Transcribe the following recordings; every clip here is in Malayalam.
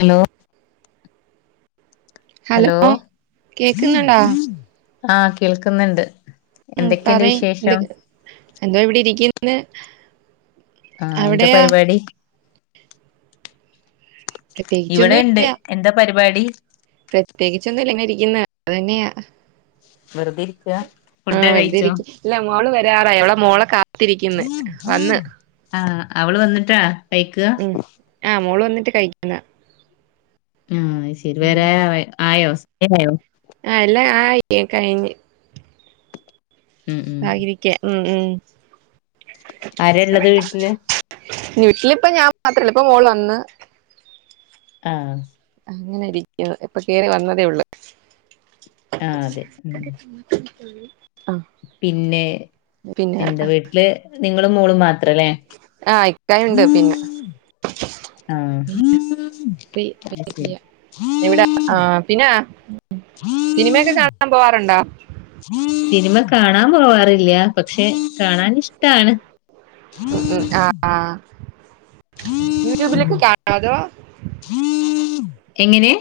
ഹലോ ഹലോ കേക്കുന്നുണ്ടാ ആഹ് കേൾക്കുന്നുണ്ട് ഉം എന്തൊക്കെണ്ട് പറയ് എന്ത് വിശേഷം എന്തോ ഇവിടെ ഇരിക്ക്ന്ന് ആഹ് എന്ത പരിപാടി ഇവിടെ പ്രത്യേകിച്ചൊന്നും ഉണ്ട് എന്താ പരിപാടി പ്രത്യേകിൊന്നുംല്ല ഇങ്ങനെ ഇരിക്കുന്ന അത് തന്നെയാ വെറുത ഇരിക്ക ഫുഡൊക്കെ വെറുതെ കഴിച്ചോ? ഇരിക്ക ഇല്ല മോള് വരാറായി അവളെ മോളെ കാത്തിരിക്ക്ന്ന് വന്ന് ആഹ് അവള് വന്നിട്ടാ കൈക്കുക ആഹ് മോള് വന്നിട്ട് കഴിക്കുന്ന ആഹ് അത്ശരി വേരെ ആയോ [unintelligible] ആയോ ആഹ് എല്ലം ആയിക്ക് കഴിഞ്ഞ് ഉം ഉം ആകിരിക്കേ ഉം ഉം ആരള്ളത് വീട്ടില് വീട്ടിലിപ്പ ഞാൻ മാത്രല്ല ഇപ്പം മോള് വന്ന് ആഹ് അങ്ങനെ ഇരിക്കുന്നു ഇപ്പൊ കേയറി വന്നതേ ഉള്ളൂ ആഹ് അതെ ഉം [unintelligible] പിന്നെ പിന്നെ എന്താ വീട്ടില് നിങ്ങളും മോളും മാത്രല്ലേ ആഹ് ഇക്കായുണ്ട് പിന്ന ആഹ് അത്ശെരി ആഹ് പിന്ന സിനിമയൊക്കെ കാണാൻ പോവാറുണ്ടാ? സിനിമ കാണാൻ പോവാറില്ല പക്ഷെ കാണാൻ ഇഷ്ടാണ് ഉം ഉം ആഹ് ഉം യൂട്യൂബിലേക്കെ കാണ അതോ എങ്ങനെ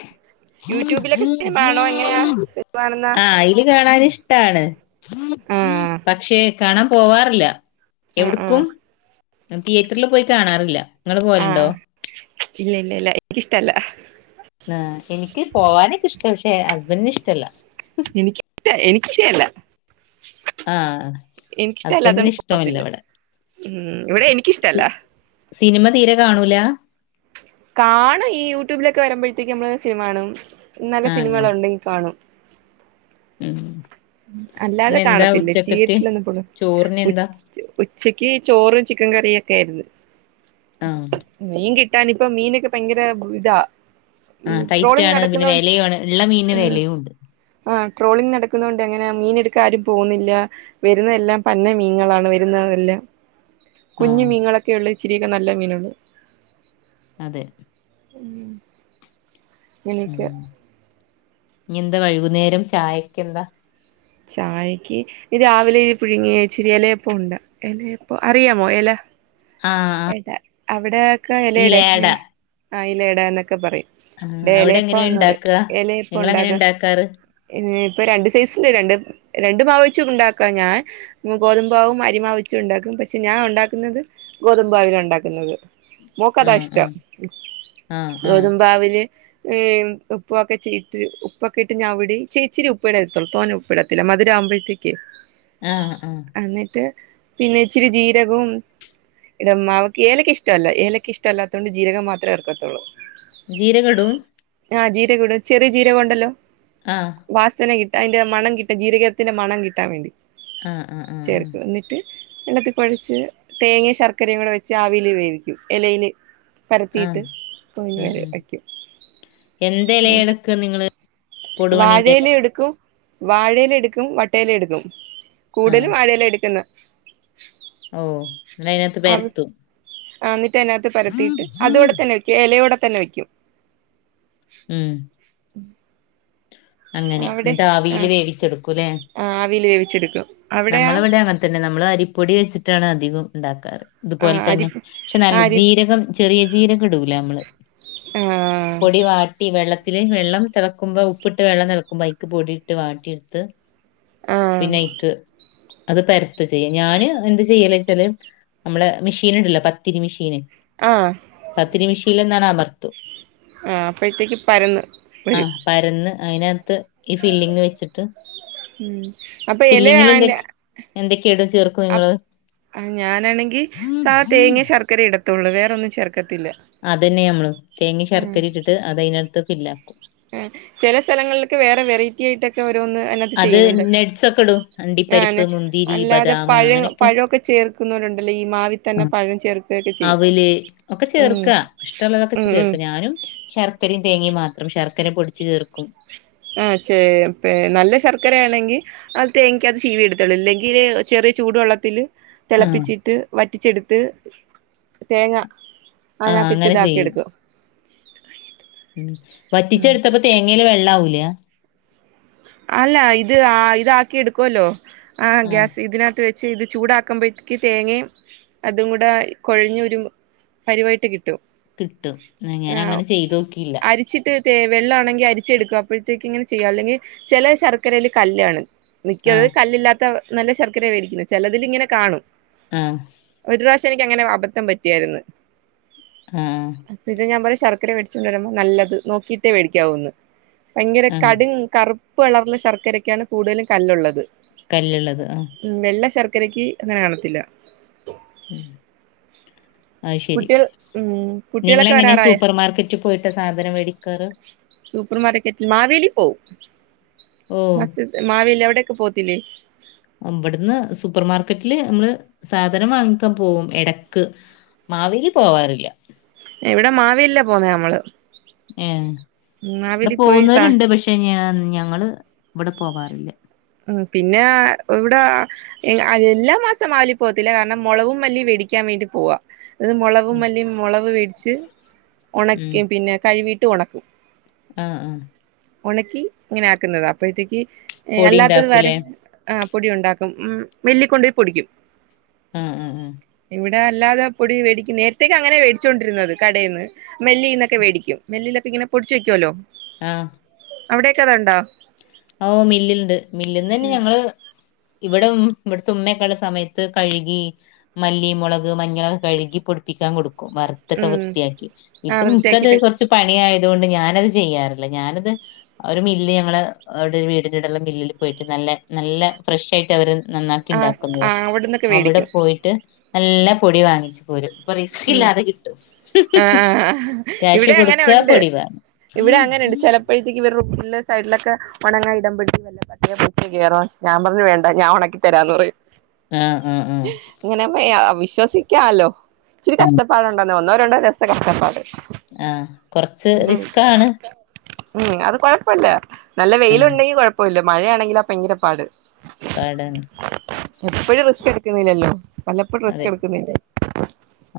യൂട്യൂബിലൊക്കെ സിനിമ ആണോ എങ്ങനെയാ സിനിമ കാണുന്ന ആഹ് അയില് കാണാനിഷ് ട്ടാണ് ആഹ് പക്ഷെ കാണാൻ പോവാറില്ല ആഹ് ആഹ് എവിട്ക്കും തിയേറ്ററിൽ പോയി കാണാറില്ല നിങ്ങള് പോവലുണ്ടോ ആഹ് ഇല്ല ഇല്ല ഇല്ല എനിക്കിഷ്ടല്ല ആഹ് എനിക്ക് പോകാനൊക്ക ഇഷ്ട പക്ഷെ ഹസ്ബന്റിന് ഇഷ്ടല്ല എനിക്കിഷ്ട എനിക്കിഷയല്ല ആ എനിക്ക് ഹസ്ബൻഡിന് ഇഷ്ട്ടെല്ലാത്തോണ്ട് ഇഷ്ടമല്ല പോവത്തില്ല ഇവിടെ ഉം ഇവിടെ എനിക്കിഷ്ടല്ല സി- സിനിമ തീരെ കാണൂല കാണും ഈ യൂട്യൂബിലൊക്കെ വരുമ്പോഴത്തേയ്ക്കും നമ്മള് സിനിമ കാണും നല്ല അങ്ങനെ സിനിമകളുണ്ടെങ്കിൽ കാണും ഉം അല്ലാതെ ഇന്നെന്താ കാണത്തില്ലേ ഉച്ചക്കത്തെ തിയേറ്ററിലിള്ളപ്പോള് ചോറിന് എന്താ ഉച്ച് ഉച്ചയ്ക്ക് ചോറും ചിക്കൻ കറ്യാെക്കെ ആയിരുന്ന്. ആഹ് മീൻ കി ട്ടാനിപ്പം മീനൊക്കെ ഭയങ്കര ഇതാ ആ ഈ ടൈറ്റ് ട്രോളിംഗ് ആണ്. പിന്നെ നടക്കുന്ന വെലയ്യാണ്. ഇള്ള മീനിന് വെലയൂണ്ട്. ആ ട്രോളിംഗ് നടക്കുണോണ്ട് അങ്ങനെ മീനെടുക്ക ആരും പോകുന്നില്ല. വരുന്ന എല്ലാം പന്ന മീനുകളാണ് വരുന്നതെല്ലാം. കുഞി ആഹ് മീനങ്ങളൊക്കെയൊള്ളു ഇച്ചിരിയൊക്കെ നല്ല മീനേള്. അതെ ഉം എനിക്ക് ഇഞ് എന്താ വൈകുന്നേരം ചായക്കെന്താ. ചായക്ക് രാവിലെ ഇ പുഴുങ്ങിയച്ചിരി എലയപ്പ ഉണ്ട്. എലയപ്പോ അറിയാമോ എല ആഹ് ആഹ് എടാ അവിടെ ഒക്കെ ഈ എലട. ലേട ഇങ്ങനെ ആ ഇലയടാ ഇന്നൊക്കെ പറയും ആഹ് ടെ അവിടെ എലയപ്പ എങ്ങനെയാ ഇന്ന് പറി. ഇണ്ടാക്കാ എലയപ്പ നിങ്ങളെങ്ങനെയാ ഉണ്ടാക്ക. ഇണ്ടാക്കാറ് ഇപ്പൊ രണ്ടു സൈസ് രണ്ട് രണ്ടുമാവ് വെച്ചും ഉണ്ടാക്കാഞാൻ ഗോതമ്പാവും അരിമാവ് വെച്ചും ഉണ്ടാക്കും. പക്ഷെ ഞാൻ ഉണ്ടാക്കുന്നത് ഗോതമ്പാവിന ഉണ്ടാക്കുന്നത്. മോക്കതാ ആഹ് ഇഷ്ടം ആഹ് ആഹ് ആഹ് ഗോതമ്പാവില്. ഏഹ് ഉപ്പൊക്കെ ചീട്ട് ഉപ്പൊക്കെ ഇട്ട് ഞവിടി ഇച്ചിരി ഇച്ചിരി ഉപ്പിട അത്രത്തോനെ ഉപ്പിടത്തില്ല. മദുരവുമ്പോഴത്തേക്ക് ആഹ് ആഹ് അന്നിട്ട് പിന്നെ ഇച്ചിരി ജീരകവും. ഇടു മാവ്ക്ക് ഏലക്ക ഇഷ്ട അല്ല. ഏലക്ക ഇഷ്ടല്ലാത്തോണ്ട് ജീരകം മാത്രം ചേർക്കത്തൊള്ളൂ. ജീരകം ഇടും ആഹ് ജീരകിടും. ചെറിയ ജീരകം ഉണ്ടല്ലോ. ആ വാസന കിട്ടാൻ. അതിന്റെ മണം കിട്ടാ. ജീരകത്തിന്റെ മണം കിട്ടാൻ വേണ്ടി ആഹ് ആഹ് ആഹ് ആഹ് ചേർക്കു എന്നിട്ട്. എന്നിട്ട് കൊഴച്ച് തേങ്ങെ ശർക്കരയും കൂടെ വെച്ച് ആവിയില് വേവിക്കും. എലയില്. പരത്തീട്ട് ആഹ് ഉം പൊതിഞ്ഞമേലെ ഉം വെയ്ക്കും. ക്കെ നിങ്ങള് കൊടുവണ്ണീന്റെ എല വാഴേല് എടുക്കും. വാഴേല് എടുക്കും വട്ടേല് എടുക്കും ആഹ് കൂടലും വായലെ എടുക്കുന്നെ ഓഹ് ന്നാ അയിന്നത് പര്ത്തും. ആഹ് ഇന്നിട്ട് അതിനകത്ത് പരത്തീട്ട് അതോടെ തന്നെ വെക്കും. എലയോടെ തന്നെ വെക്ക്യും. ഉം അങ്ങനെ അവിടെ ഇന്നട്ട് ആ ആവീല് വേവിച്ചെടുക്കുല്ലേ. ആവിയിൽ വേവിച്ചെടുക്കും അവിടെയാ നമ്മളിവിടെ അങ്ങ തന്നെ നമ്മള് അരിപ്പൊടി വെച്ചിട്ടാണ് അധികും ഇണ്ടാക്കാറ്. ആ ഇതുപോലെ അരി തന്നെ. പക്ഷെ നല്ല അരി ജീരകം ചെറിയ ജീരകം ഇടൂല അമ്മള്. ആ പൊടിവാട്ട് ട്ടി വെള്ളത്തില്. വെള്ളം തളക്കുമ്പോ ഉപ്പിട്ട് വെള്ളം തെളക്കുമ്പോ അയ്ക്ക് പൊടി ഇട്ട് വാട്ടി ഇട്ത്ത്. ആ പിന്നെ അയ്ക്ക് അത് പരത്ത ചെയ്യാ. ഞാന് എന്തചെയ്യല്ച്ചാല്. നമ്മളെ മിഷീൻ ഇണ്ടല്ലോ. പത്തിരി മിഷീന്. ആഹ് പത്തിരി മിഷീലൊന്നാണ് അമർത്തും. ആഹ് അപ്പഴത്തേക്ക് പരന്ന് വെരും. ആഹ് പരന്ന് അയിനകത്ത് ഉം അപ്പൊ എല ഫില്ലിങ്ങിൽ അയിന്റെ എന്തൊക്കെ ഇടും ചെ അപ്പ് ഞാനാണെങ്കി സാധ നിങ്ങള് തേങ്ങയും ശർ ക്കരേം ഇടത്തൊള്ളൂ വേറൊന്നും ചേർക്കത്തില്ല അതന്നെഞമ്മളും തേങ്ങയും ശർക്കരയും ഇട്ടിട്ട് അത് അയിനാത്ത് ഫില്ലാക്കും ആ ചെല സ്ഥലങ്ങളിലൊക്കെ വേറെ വെറൈ റ്റി ഇതൊക്കെ ഓരോന്ന് അയിനാത്ത് അത് ചെയ്യുന്നൊണ്ട് നട്ട്സ് ഒക്കെ ഇടും അണ്ടിപ്പരിപ്പ് ഞാന് മുന്തിരി അല്ലാതെ ബദാം പഴ പഴൊക്കെ ചേർക്കുന്നോരുണ്ടല്ലോ ഈ മാവി ആ അവില് ഒക്കെ ഉം ചേർക്കാ ഇഷ്ടോള്ളതൊക്കെ ഉം ഉം ചേർക്കാ ഞാനും ശർക്കരേം തേങ്ങേം മാത്രം ശർക്കര പൊടിച്ചുചേർക്കും ആ ചെ പെ നല്ലശർക്കരയാണെങ്കി അത് തേങ്ങക്കാത്ത് ചീവിയിടത്തൊള്ളൂ ഇല്ലെങ്കില് ചെറിയ ചൂടുവെള്ളത്തില് ആഹ് തെളപ്പിച്ചിട്ട് വറ്റിച്ചെടുത്ത് തേങ്ങാ ആഹ് അയിനാത്തിട്ട് അങ്ങനെ ചെയ്യും ഇതാക്കിയെടുക്കും ഉം ഉം വറ്റിച്ചെടുത്തപ്പോ തേങ്ങേല് വെള്ളാവൂലാ അല്ലാ ഇത് ആ ഇതാക്കിയെടുക്കുവല്ലോ ആ ആഹ് ഗ്യാസ് ഇതിനാത്ത് വെച്ച് ച്ച് ഇത് ചൂടാക്കുമ്പഴത്തേക്ക് തേങ്ങയും അതുംകൂടെ കൊഴഞ്ഞൊരു പരുവായിട്ട് കിട്ടും കിട്ടും നിങ്ങനങ്ങനെ ചെയ്തുനോക്കിയില്ല ച്ചിട്ട് തേ വെള്ളാണെങ്കി അരിച്ചെടുക്കും അപ്പോഴത്തേക്ക് ഇങ്ങനെ ചെയ്യുക അല്ലെങ്കി ചെല ശർക്കരേല് കല്ലാണ് മിക്കത് ആഹ് കല്ലില്ലാത്ത നല്ലശർക്കരയാ മേടിക്കുന്നേ ചിലതിലിങ്ങനെകാണും ആഹ് ഒരുറാശ് എനിക്കങ്ങനെ അബദ്ധം പറ്റിയാരുന്നു ആഹ് ഇത് ഞമ്മടെ ശർ ക്കര മേടിച്ചോണ്ടുവരുമ്പോ നല്ലത് നോക്കിയിട്ടേ മേടിക്കാവൂന്ന് ഭയങ്കര ആഹ് കടും കറുപ്പുകളറുള്ള ശർക്കരക്കാണ് കൂടുതലും കല്ലുള്ളത് കല്ലുള്ളത് ആം ഉം വെള്ളശർക്കരക്ക് അങ്ങനെ കാണത്തില്ല ആഹ് അത് ശരി കുട്ടികൾ ഉം നിങ്ങളെങ്ങനെ കുട്ടികളൊക്കെവരാറായോ സൂപ്പർ മാർക്കറ്റിൽ പോയിട്ടാ സാധനം മേടിക്കാറ് സൂപ്പർ മാർക്കറ്റില് മാവേലിപോവും ഓഹ് മസ് മാവേലി അവിടൊക്കെ പോവത്തില്ലേ ഇവിടന്ന് സൂപ്പർമാർക്കറ്റില് നമ്മള് സാധനം വാങ്ങിക്കാൻ പോകും എടക്ക് മാവേലി പോവാറില്ല ഇവിടെ മാവേലിലാ പോവുന്നേ നമ്മള് ഏ ഇവിടെ മാവേലി പോയി സ പോകുന്നവരൊണ്ട് പക്ഷെ ഞാൻ ഞങ്ങള് ഇവിടെ പോവാറില്ല ഉം പിന്നെ ഇവിടെ എല്ലാ എല്ലാമാസോം മാവേലി പോവത്തില്ല കാരണം മൊളകും മല്ലീം വേടിക്കാൻവേണ്ടി പോവാ അത് മൊളകും മല്ലിം മൊളക് വേടിച്ച് ഒണക്കീം പിന്നെ കഴിവീട്ട് ഒണക്കും ആ ആ ഒണക്കി ഇങ്ങനെയാക്കുന്നതാ അപ്പഴത്തേക്ക് പൊടി ഇണ്ടാ ആര് ആ പൊടിഒണ്ടാക്കും ഉം മില്ലിക്കൊണ്ടോയി പൊടിക്കും അ ആ ഉം ഇവിടെ അല്ലാതെ പൊടിമേടിക്കും നേരത്തെക്കെ അങ്ങനെ വേടിച്ചോണ്ടിരുന്നത് കടേന്ന് മില്ലിന്നെക്കെ വേടിക്കും മില്ലിലെക്കെയിങ്ങനെ പൊടിച്ചു വെക്കുവല്ലോ ആ അവിടേക്കെ അതൊണ്ടോ ഓ മില്ലിണ്ട് മില്ലിലന്നെ ഞങ്ങള് ഇവിടെ ഉം ഇവിടത്തെ ഉമ്മയൊക്കെയുള്ള സമയത്ത് കഴുകി മല്ലി, മുളക്, മഞ്ഞള് കഴുകി പൊടിപ്പിക്കാൻ കൊടുക്കും വറു ത്ത് ഒക്കെ ഉം വൃത്തിയാക്കി ആ ഇപ്പൊ നിക്ക് വൃത്തിയാക്കിട്ട് കൊറച്ച്. പണിയായത് കൊണ്ട് ഞാൻ അത് ചെയ്യാറില്ല, ഞാൻ അത് ഒരു മില്ല് ഞങ്ങള്. അവിടെ ഒരു വീടിലുള്ളൊരു മില്ലില് പോയിട്ട് നല്ല നല്ല ഫ്രഷ് ആയിട്ട് അവര് നന്നാ ആ ആ ഉണ്ടാക്കുന്നതാ, അവിടന്നൊക്കെ അവിടെ മേടിക്കും പോയിട്ട് നല്ല പൊടി വാങ്ങിച്ച് പോരും. ഇപ്പൊ റിസ്ക് ഉം ഇല്ലാതെ കിട്ടും, ആ ആ ക്യാഷ് ഇവിടെ അങ്ങനെ കൊടുക്കുക പൊടി വാങ്ങുക. [unintelligible] ഉള്ള സൈഡിലൊക്കെ. ഉണങ്ങാൻ ഇടുപ്പോഴേക്ക് വെല്ലോ പട്ടിയോ പൂച്ചയോ കയറാൻ ഞാൻ പറഞ്ഞു വേണ്ട ഞാൻ ഉണക്കി തരാന്ന് പറയും. ആഹ് ആഹ് ആഹ് ഇങ്ങനെ പോ വിശ്വസിക്കാലോ? ഇച്ചരി കഷ്ട്ടാപ്പാടുണ്ടോന്ന് ഒന്നോ രണ്ടോ ദിവസത്തെ കഷ്ടപ്പാട്. ആഹ് കൊറച്ച് ഇത് റിസ്ക് ആണ്. ഉം അത് കുഴപ്പമില്ല നല്ല വെയിൽ ഉം ഉണ്ടെങ്കിൽ കൊഴ പ്പല്ല മഴയാണെങ്കിൽ ആഹ് ഭയങ്കര പാട്. പാടാണ് എപ്പോഴും റിസ്ക് എടുക്കുന്നില്ലല്ലോ, വല്ലപ്പോഴും റിസ്ക് അതെ എടുക്കുന്നില്ലേ?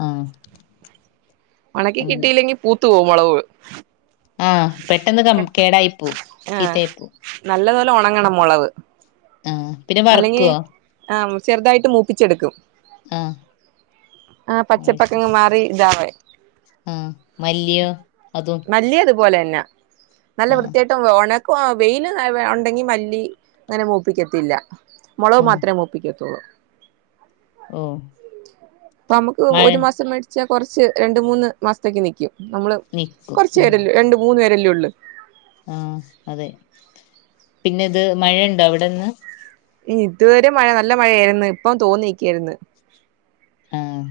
ആഹ് ഉണക്കി അങ്ങനെ കിട്ടിയില്ലെങ്കിൽ പൂത്തുപോവും മുളക്. ആഹ് പെട്ടെന്ന് കോ കേടായി പോവും, ചീത്തായി പോവും. നല്ലത് പോലെ ഉണങ്ങണം മുളക്. ആഹ് പിന്നെ അല്ലെങ്കിൽ വറക്കോ ആഹ് ചെറുതായിട്ട് മൂപ്പിച്ചെടുക്കും. ആഹ് ആഹ്, അത് പച്ചപ്പ് ഒക്കെ ശരി അങ്ങുമാറി ഇതാവറായി. ആഹ് മല്ലിയോ അതും മല്ലി അതുപോലെ തന്നെ. നല്ല ആഹ് വൃത്തിയായിട്ട് ഉണക്കും വെയില് ഉണ്ടെങ്കിൽ മല്ലി അങ്ങനെ മൂപ്പിക്കത്തില്ല. മുളക് ആഹ് മാത്രമേ മൂപ്പിക്കത്തുള്ളൂ. ഓഹ് ഇപ്പൊ നമുക്ക് മഴ ഒരു മാസം മേടി ച്ചാ കുറച്ച് രണ്ട് മൂന്ന് മാസത്തേക്ക് നിക്കും നമ്മള് നിക്കും കുറച്ച് ഉം പേരെ രണ്ട് മൂന്ന് പേരെയല്ലേ ഉള്ളു. ആഹ് അതെ പിന്നെ ഇത് മഴയുണ്ടോ അവിടെ ഇന്ന്. ഇതുവരെ മഴ നല്ല മഴയായിരുന്നു ഇപ്പം തോന്നിക്കായിരുന്നു. ആഹ്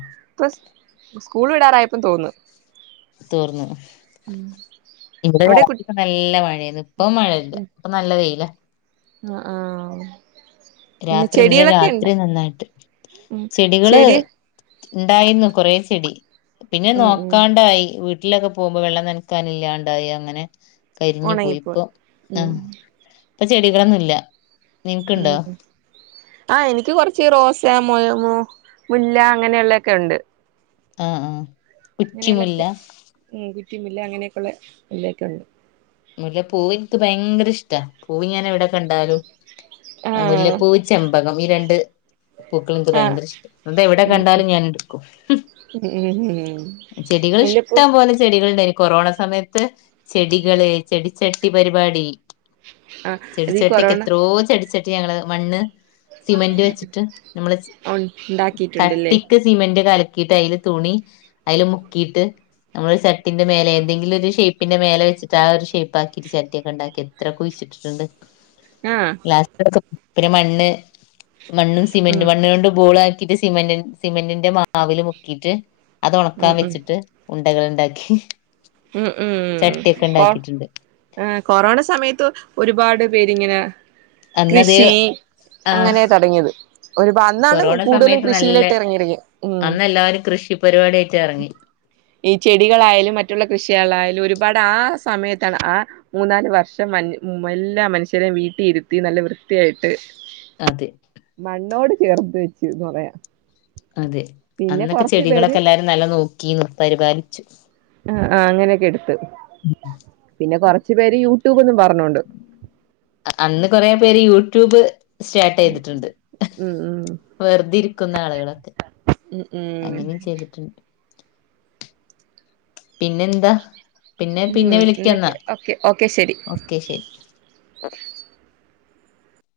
സ് സ്കൂള് വിടാറായപ്പം തോർന്നു. തോർന്നു ഇവിടെ അവിടെ കു രാവിലെ. നല്ല മഴയായിരുന്നു ഇപ്പൊ മഴയില്ല ഇപ്പൊ നല്ല വെയിലാ. ആഹ് ആഹ് രാത്രി ഇന്നലെ രാത്രി നന്നായിട്ട്. ഉം ചെടി ഉണ്ടായിരുന്നു കൊറേ ചെടി പിന്നെ ഉം ഉം നോക്കാണ്ടായി വീ വീട്ടിലൊക്കെ പോകുമ്പോൾ വെള്ളം നനക്കാനില്ലാണ്ടായി അങ്ങനെ. കരിഞ്ഞു പോയി ഉണങ്ങിപ്പോയി ഇപ്പം ഉം ആഹ് ഇപ്പൊ ചെടികളൊന്നും ഇല്ല. ഉം ആഹ് എനിക്ക് കുറച്ച് റോസാ മൊമു മുല്ല അങ്ങനെയൊക്കെയുള്ള ഉണ്ട്. ആഹ് ആഹ് അങ്ങനെയുള്ള കുറ്റിമുല്ല കുറച്ച് ഉം കുറ്റിമുല്ല അങ്ങനെയൊക്കെയുള്ള മുല്ലയൊക്കെ ഉണ്ട്. മുല്ല പൂവ് എനിക്ക് ഭയങ്കര ഇഷ്ടാ, പൂവ് ഞാൻ എവിടെ കണ്ടാലും. ആ മുല്ലപ്പൂവ് ചെമ്പകം ഈ രണ്ട്. പൂക്കള് എനിക്ക് ആ ഭയങ്കര ഇഷ്ടാ, അത് എവിടെ ഉം കണ്ടാലും ഞാൻ എടുക്കും ഉം. ഉം ഉം മുല്ലപ്പൂ ചെടികള് ഉണ്ടായി കൊറോണ സമയത്ത് ചെടികള് ചെടിച്ചട്ടി പരിപാടി ആ അത് ഈ ചെടിച്ചട്ടിയൊക്കെ കൊറോണ എത്രയോ ചെടിച്ചട്ടി ഞങ്ങള് മണ്ണ് സിമെന്റ് വെച്ചിട്ട് നമ്മള് ഉണ്ടാക്കിയിട്ടുണ്ടല്ലേ കട്ടിക്ക് സിമെന്റ് കലക്കിയിട്ട് അതില് തുണി അതില് മുക്കിയിട്ട് നമ്മള് ഒരു ചട്ടിന്റെ മേലെ എന്തെങ്കിലും ഒരു ഷേപ്പിന്റെ മേലെ വെച്ചിട്ട് ആ ഒരു ഷേ ഷേപ്പ് ആക്കിട്ട് ചട്ടിയൊക്കെ ഉണ്ടാക്കി എത്ര കുഴിച്ചിട്ടിട്ടുണ്ട് ആഹ് മണ്ണ് മണ്ണും സിമന്റ ഉം മണ്ണ് പൂളാക്കിയിട്ട് സിമന്റ് സിമെന്റിന്റെ മാവിൽ മുക്കിയിട്ട് അത് ഉം ഉണക്കാൻ ഉം വെച്ചിട്ട് ഉണ്ടകള് ഉണ്ടാക്കി ഉം ഉം ചട്ടിയൊക്കെ ആഹ് ഉണ്ടാക്കിയിട്ടുണ്ട് ആഹ് കൊറോണ സമയത്ത് ഒരുപാട് പേരിങ്ങനെ അന്നത് കൃഷി ആ അങ്ങനെയാ തുടങ്ങിയത് ഒരു അന്നാണ് കൊറോണ കൂടുതലും സമയത്ത് നല്ല കൃഷിയിലായിട്ട് ഇറങ്ങിയിരിക്ക് ഉം അന്ന് എല്ലാവരും കൃഷി പരിപാടിയായിട്ട് ഇറങ്ങി ഈ ചെടികളായാലും മറ്റുള്ള കൃഷികളായാലും ഒരുപാട് ആ സമയത്താണ് ആ മൂന്നാല് വർഷം മ എല്ലാ മനുഷ്യരെയും വീട്ടി ഇരുത്തി നല്ല വൃത്തിയായിട്ട് അതെ മണ്ണോട് ചേർത്ത് വെച്ചൂന്ന് പറയാം അതെ പിന്നെ അന്നൊക്കെ കൊറച്ചു പേര് ചെടികളൊക്കെ എല്ലാരും നല്ല നോക്കിയും പരിപാലിച്ചും ആഹ് ആഹ് അങ്ങനെയൊക്കെ എടുത്ത് പിന്നെ കൊറച്ച് പേര് യൂട്യൂബ് എന്നും പറഞ്ഞോണ്ട് അന്ന് കൊറേ പേര് യൂട്യൂബ് സ്റ്റാർട്ട് ചെയ്തിട്ടുണ്ട് ഉം ഉം വെറുതെ ഇരിക്കുന്ന ആളുകളൊക്കെ ഉം ഉം അങ്ങനെയും ചെയ്തിട്ടുണ്ട് പിന്നെ എന്താ പിന്നെ ഉം പിന്നെ വിളിക്കന്നാ എന്നക്ക് ഓക്കെ ഓക്കെ ശരി ഓക്കെ ശരി